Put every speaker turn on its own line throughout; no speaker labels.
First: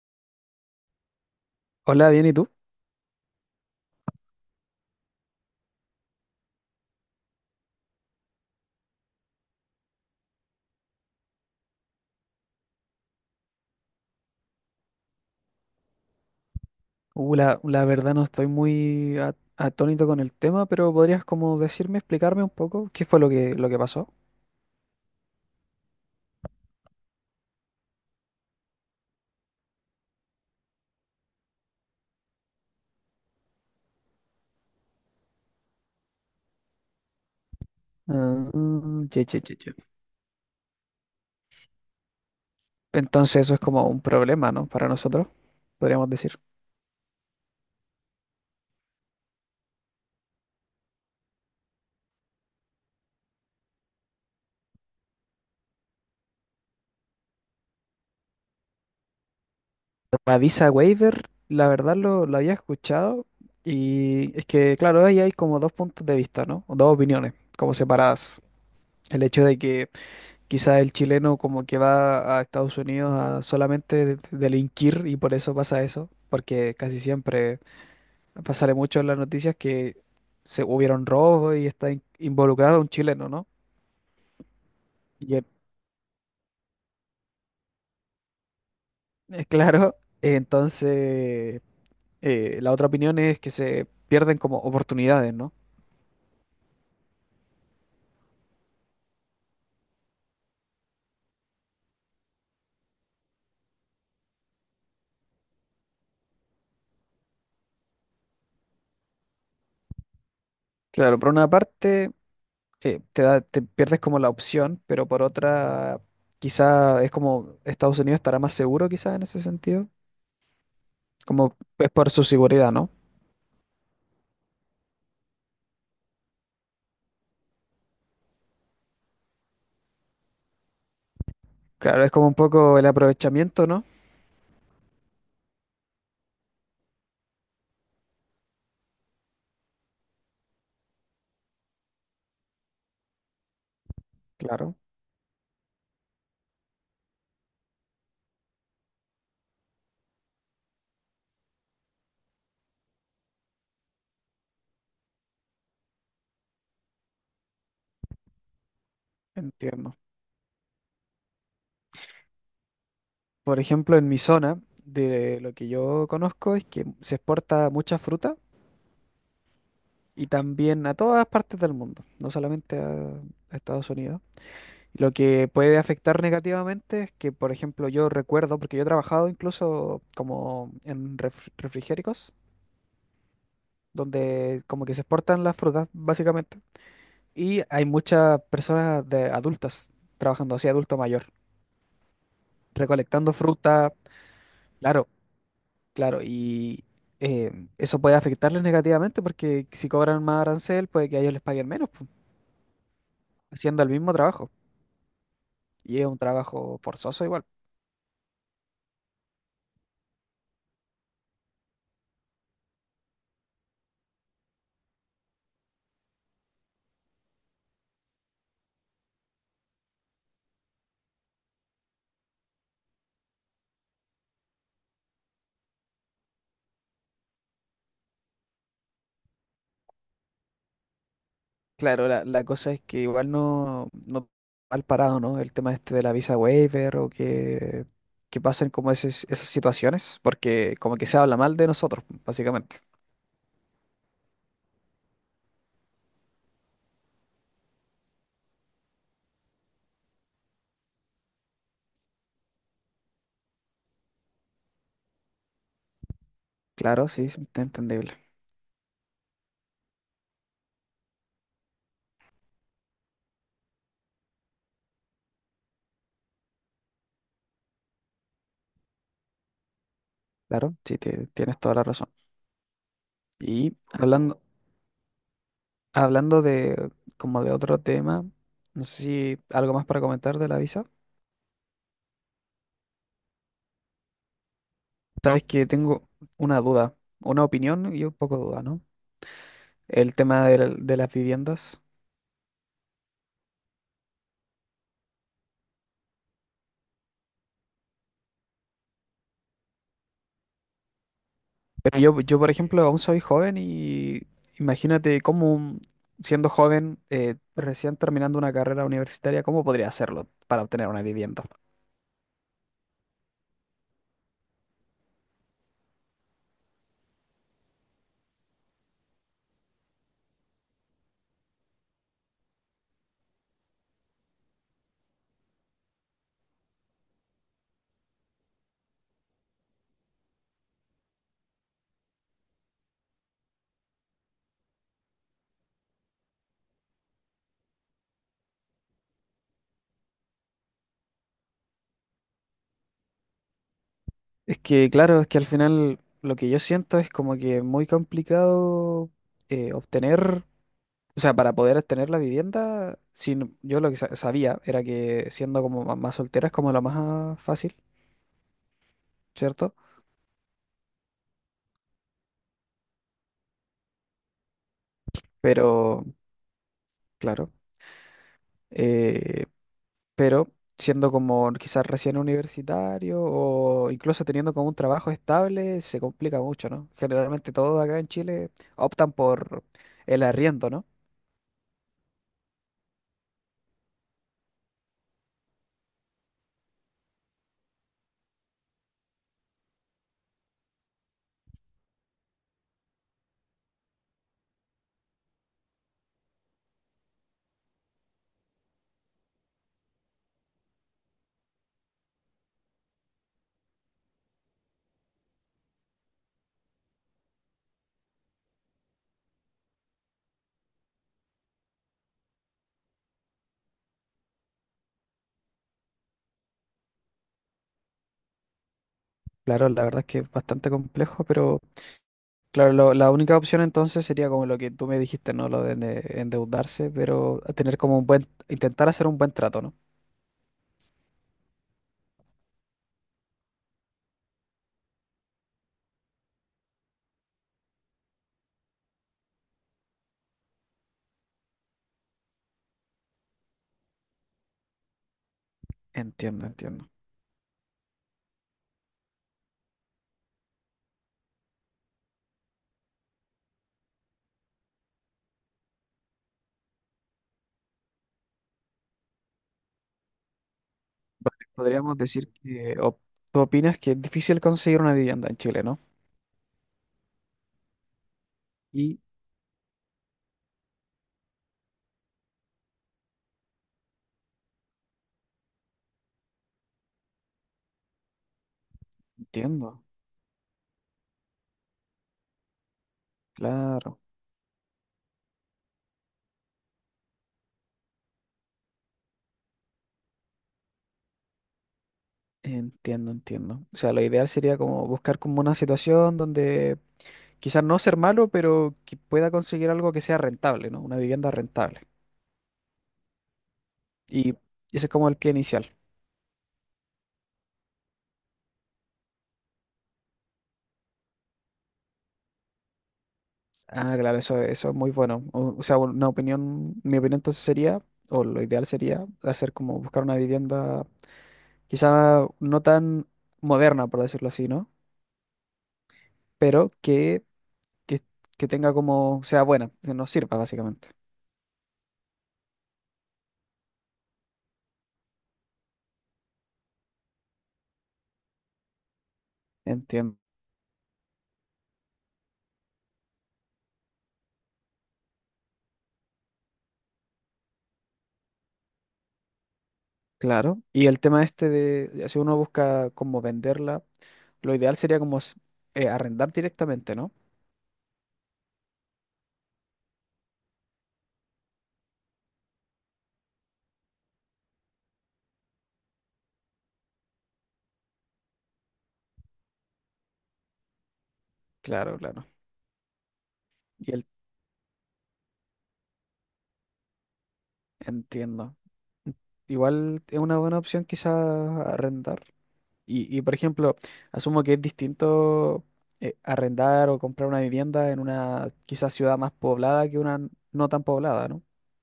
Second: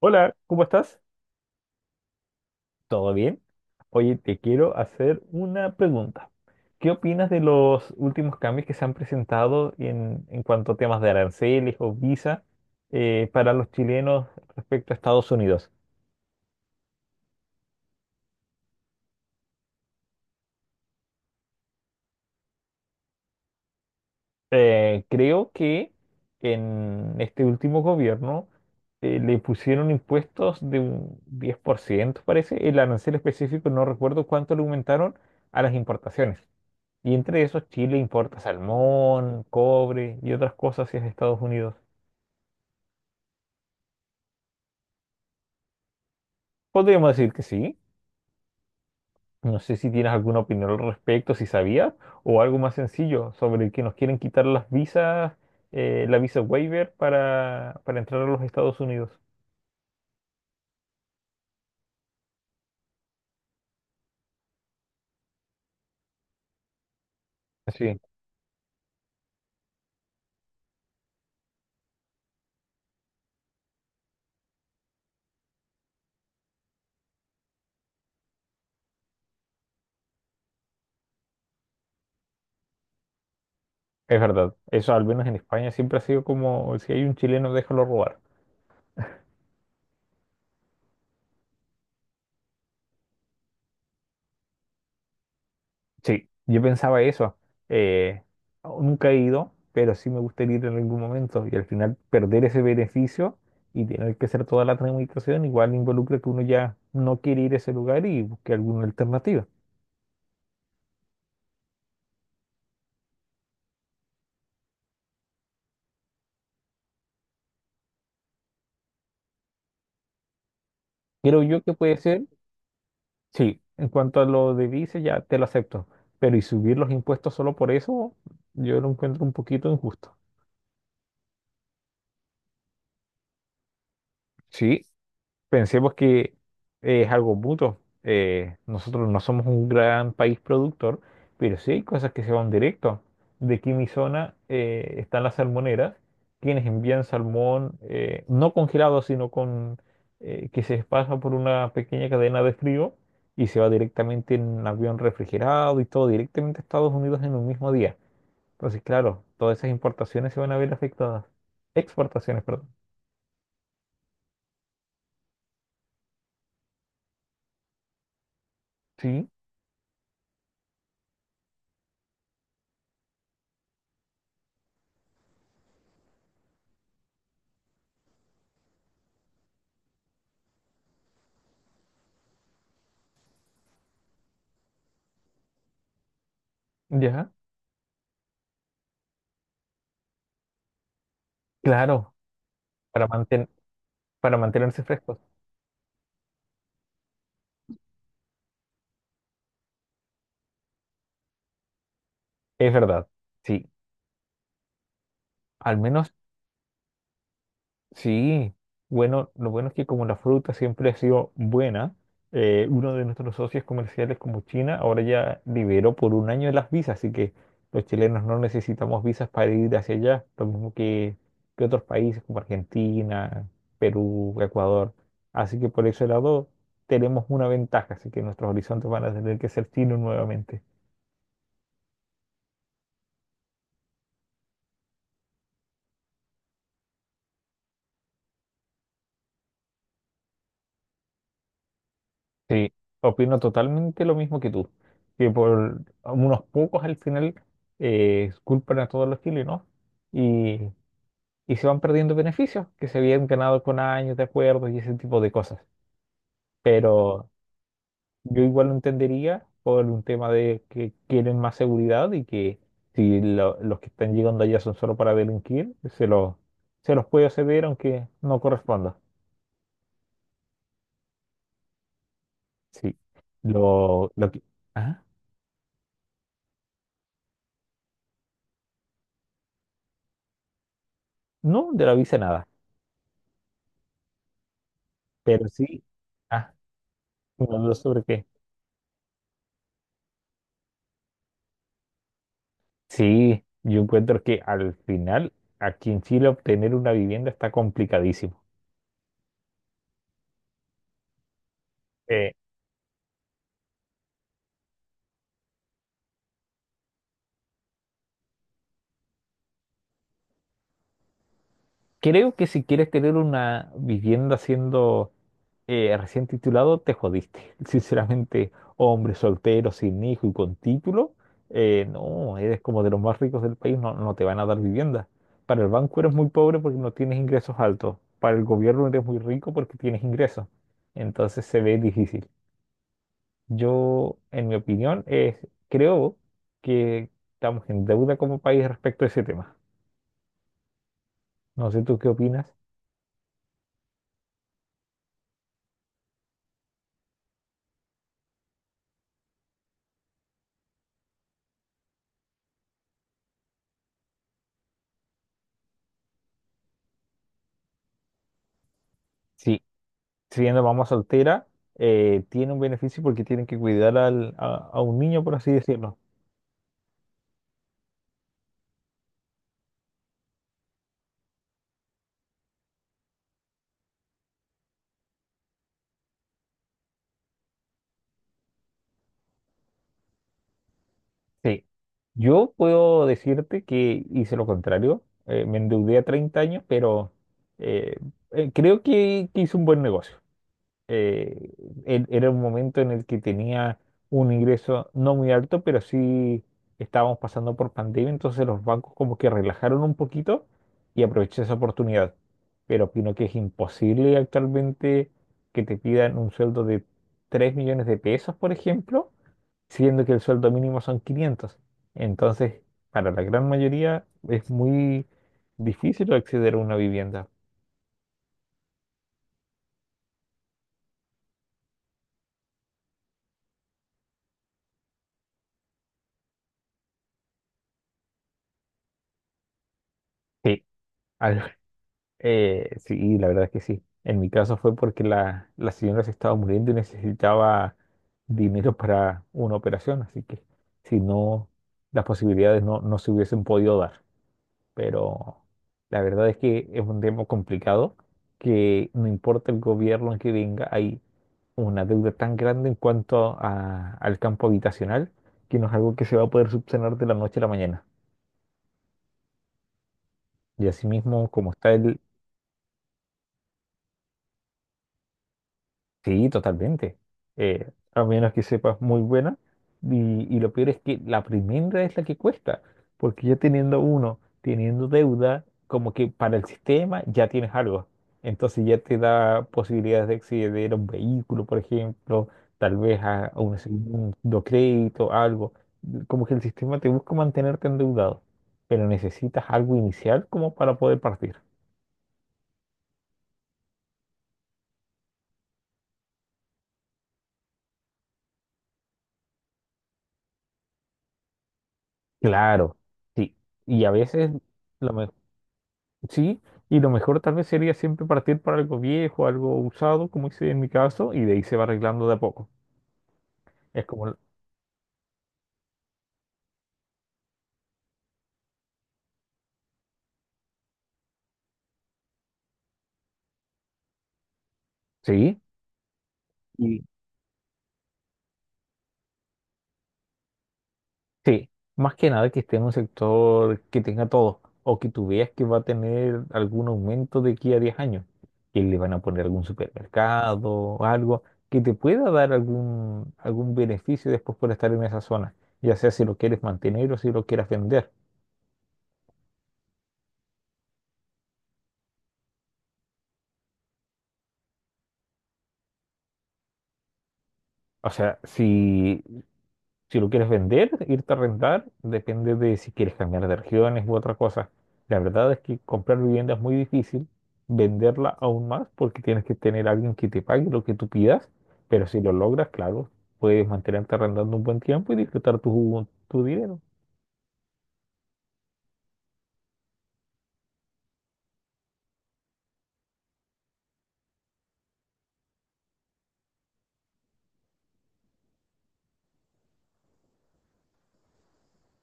Hola, ¿cómo estás?
Hola, bien, ¿y tú?
¿Todo bien? Oye, te quiero hacer una pregunta. ¿Qué opinas de los últimos cambios que se han presentado en cuanto a temas de aranceles o visa para los chilenos respecto a Estados Unidos?
La verdad no estoy muy atónito con el tema, pero podrías como decirme, explicarme un poco qué fue lo que pasó.
Creo que en este último gobierno le pusieron impuestos de un 10%, parece. El arancel específico, no recuerdo cuánto le aumentaron a las importaciones. Y entre esos, Chile importa
Ah, che, che,
salmón,
che, che.
cobre y otras cosas hacia Estados Unidos.
Entonces eso es como un problema, ¿no? Para nosotros, podríamos decir.
Podríamos decir que sí. No sé si tienes alguna opinión al respecto, si sabías, o algo más sencillo sobre que nos quieren quitar las visas, la visa waiver para entrar a los Estados Unidos.
La visa waiver, la verdad lo había escuchado y es que, claro, ahí hay como dos puntos de vista, ¿no? O dos opiniones, como
Sí,
separadas. El hecho de que quizás el chileno como que va a Estados Unidos a solamente delinquir y por eso pasa eso, porque casi siempre pasaré mucho en las noticias que se hubieron robos y está involucrado un chileno, ¿no?
es verdad. Eso al menos
Y
en
el-
España siempre ha sido como si hay un chileno, déjalo robar.
es claro, entonces la otra opinión es que se pierden como oportunidades, ¿no?
Sí, yo pensaba eso. Eh, oh, Nunca he ido, pero sí me gustaría ir en algún momento y al final perder ese beneficio y tener que hacer toda la tramitación igual involucra que uno ya no quiere ir a ese lugar y busque alguna alternativa.
Claro, por una parte, te da, te pierdes como la opción, pero por otra quizá es como Estados Unidos estará más seguro quizás en ese sentido,
Creo
como
yo que
es
puede
por
ser,
su seguridad, ¿no?
sí, en cuanto a lo de vice ya te lo acepto, pero y subir los impuestos solo por eso, yo lo encuentro un poquito injusto.
Claro, es como un poco el aprovechamiento, ¿no?
Sí, pensemos que es algo mutuo. Nosotros no somos un gran país productor, pero sí hay cosas que se van directo. De aquí en mi zona
Claro,
están las salmoneras, quienes envían salmón no congelado, sino con que se pasa por una pequeña cadena de frío y se va directamente en un avión refrigerado y todo directamente a Estados Unidos en un mismo día. Entonces, claro, todas esas
entiendo.
importaciones se van a ver afectadas. Exportaciones, perdón.
Por ejemplo, en mi zona, de lo que yo conozco es que se exporta mucha fruta
Sí,
y también a todas partes del mundo, no solamente a Estados Unidos. Lo que puede afectar negativamente es que, por ejemplo, yo recuerdo, porque yo he trabajado incluso como en refrigéricos, donde como que se exportan las frutas, básicamente,
ya,
y hay muchas personas de adultas trabajando así, adulto mayor,
claro, para
recolectando
mantener.
fruta.
Para mantenerse
Claro,
frescos.
claro, y eh, eso puede afectarles negativamente porque si cobran más arancel, puede que a ellos les paguen menos, pu,
Es verdad, sí.
haciendo el mismo trabajo.
Al
Y es
menos,
un trabajo forzoso igual.
sí. Bueno, lo bueno es que como la fruta siempre ha sido buena, uno de nuestros socios comerciales como China ahora ya liberó por un año las visas, así que los chilenos no necesitamos visas para ir hacia allá, lo mismo que otros países como Argentina, Perú, Ecuador. Así que por ese lado tenemos una ventaja, así que nuestros horizontes van a tener que ser chinos nuevamente.
Claro, la cosa es que igual no mal parado, ¿no? El tema este de la visa waiver o que pasen como esas situaciones, porque como que se habla mal de nosotros,
Sí,
básicamente.
opino totalmente lo mismo que tú, que por unos pocos al final culpan a todos los chilenos y, y se van perdiendo beneficios que se habían ganado con años de acuerdos y ese tipo de cosas.
Claro, sí,
Pero
sí, está entendible.
yo igual lo entendería por un tema de que quieren más seguridad y que si los que están llegando allá son solo para delinquir, se los puede acceder aunque no corresponda.
Claro, sí, tienes toda la razón.
Sí,
Y
lo
hablando,
que... ¿Ah?
Hablando de como de otro tema, no sé si algo más para comentar de la visa.
No, de la visa nada,
Sabes
pero
que
sí.
tengo
ah,
una duda, una
¿No
opinión
sobre
y un
qué?
poco de duda, ¿no? El tema de las viviendas.
Sí, yo encuentro que al final aquí en Chile obtener una vivienda está complicadísimo.
Pero yo,
Eh,
yo, por ejemplo, aún soy joven y imagínate cómo, siendo joven, recién terminando una carrera universitaria, ¿cómo podría hacerlo para obtener una vivienda?
Creo que si quieres tener una vivienda siendo recién titulado, te jodiste. Sinceramente, hombre soltero, sin hijo y con título, no, eres como de los más ricos del país, no, no te van a dar vivienda. Para el banco eres muy pobre porque no tienes ingresos altos. Para el gobierno eres muy rico porque tienes ingresos. Entonces se ve difícil. Yo, en mi opinión, es, creo que estamos en deuda como país respecto a ese tema. No sé tú qué opinas.
Es que, claro, es que al final lo que yo siento es como que muy complicado obtener. O sea, para poder tener la vivienda, sin, yo lo que sabía era que siendo como más soltera es como lo más fácil,
Sí,
¿cierto?
siendo mamá soltera, tiene un beneficio porque tienen que cuidar a un niño, por así decirlo.
Pero, claro, eh, pero siendo como quizás recién universitario o incluso teniendo como un trabajo estable, se complica mucho, ¿no? Generalmente todos acá en Chile optan por el arriendo, ¿no?
Sí, yo puedo decirte que hice lo contrario. Me endeudé a 30 años, pero eh, creo que hice un buen negocio. eh, Era un momento en el que tenía un ingreso no muy alto, pero sí estábamos pasando por pandemia, entonces los bancos como que relajaron un poquito y aproveché esa oportunidad. Pero opino que es imposible actualmente que te pidan un sueldo de 3 millones de pesos, por ejemplo, siendo que el sueldo mínimo son 500. Entonces, para la gran mayoría es muy difícil acceder a una vivienda.
Claro, la verdad es que es bastante complejo, pero claro, la única opción entonces sería como lo que tú me dijiste, ¿no? Lo de endeudarse, pero tener como un buen, intentar hacer un buen trato, ¿no?
Sí. Al- sí, la verdad es que sí. En mi caso fue porque la señora se estaba muriendo y necesitaba dinero para una operación, así que si no, las posibilidades no se hubiesen podido dar. Pero la verdad es
Entiendo,
que es
entiendo.
un tema complicado que no importa el gobierno que venga, hay una deuda tan grande en cuanto al campo habitacional que no es algo que se va a poder subsanar de la noche a la mañana. Y asimismo,
Vale,
como está
podríamos
el.
decir que tú opinas que es difícil conseguir una vivienda en Chile, ¿no?
Sí, totalmente. A menos que sepas
Y
muy buena. Y lo peor es que la primera es la que cuesta, porque ya teniendo uno, teniendo deuda, como que para el sistema ya tienes algo. Entonces ya te da
entiendo,
posibilidades de acceder a un vehículo, por ejemplo, tal vez a un
claro,
segundo crédito, algo. Como que el sistema te busca mantenerte endeudado, pero necesitas algo inicial como para poder partir.
entiendo, entiendo. O sea, lo ideal sería como buscar como una situación donde quizás no ser malo, pero que pueda conseguir algo que sea rentable, ¿no? Una vivienda rentable.
Claro, sí. Y a veces...
Y ese es
Lo, me-
como el pie inicial.
Sí, y lo mejor tal vez sería siempre partir para algo viejo, algo usado, como hice en mi caso, y de ahí se va arreglando de a poco. Es
Ah,
como,
claro, eso es muy bueno. O sea, una opinión, mi opinión entonces sería, o lo ideal sería, hacer como buscar una vivienda quizá no tan moderna, por decirlo así, ¿no?
sí,
Pero
y
que, que tenga como, sea buena, que nos sirva básicamente.
sí, más que nada que esté en un sector que tenga todo, o que tú veas que va a tener algún aumento de aquí a 10 años, que le van a poner algún
Entiendo.
supermercado o algo que te pueda dar algún beneficio después por estar en esa zona, ya sea si lo quieres mantener o si lo quieres vender.
Claro. Y el tema este de, si uno busca como venderla, lo ideal sería como arrendar directamente, ¿no?
O sea, Si lo quieres vender, irte a rentar, depende de si quieres cambiar de regiones u otra cosa. La verdad es que comprar vivienda es muy difícil, venderla aún más porque tienes que tener a alguien que te pague lo que tú pidas, pero
Claro,
si lo
claro.
logras, claro, puedes
Y
mantenerte
el,
arrendando un buen tiempo y disfrutar tu dinero.
entiendo. Igual es una buena opción quizá arrendar. Por ejemplo, asumo que es distinto arrendar o comprar una vivienda en una quizás ciudad más poblada que una no tan poblada, ¿no?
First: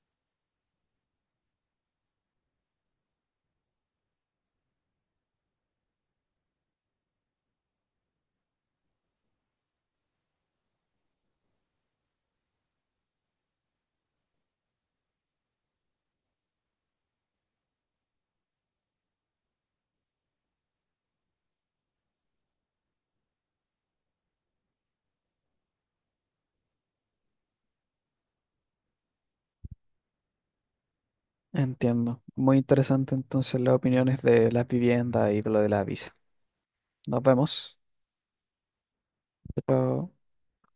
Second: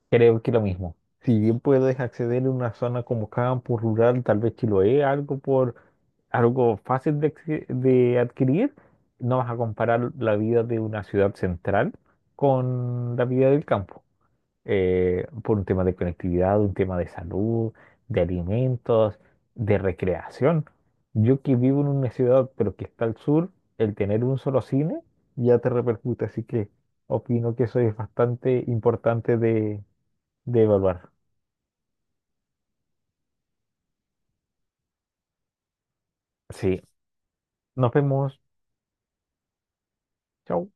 Creo que lo mismo. Si bien puedes acceder a una zona como campo rural, tal vez Chiloé, algo por algo fácil de adquirir, no vas a comparar la vida de una ciudad central con la vida del campo, por un tema de conectividad, un tema de salud, de alimentos, de recreación. Yo que vivo en una ciudad, pero que está al sur, el tener un solo cine ya te repercute, así que opino que eso es bastante importante de evaluar.
Entiendo. Muy interesante entonces las opiniones de las viviendas y de lo de la visa.
Sí,
Nos vemos.
nos vemos.
Chao.
Chao.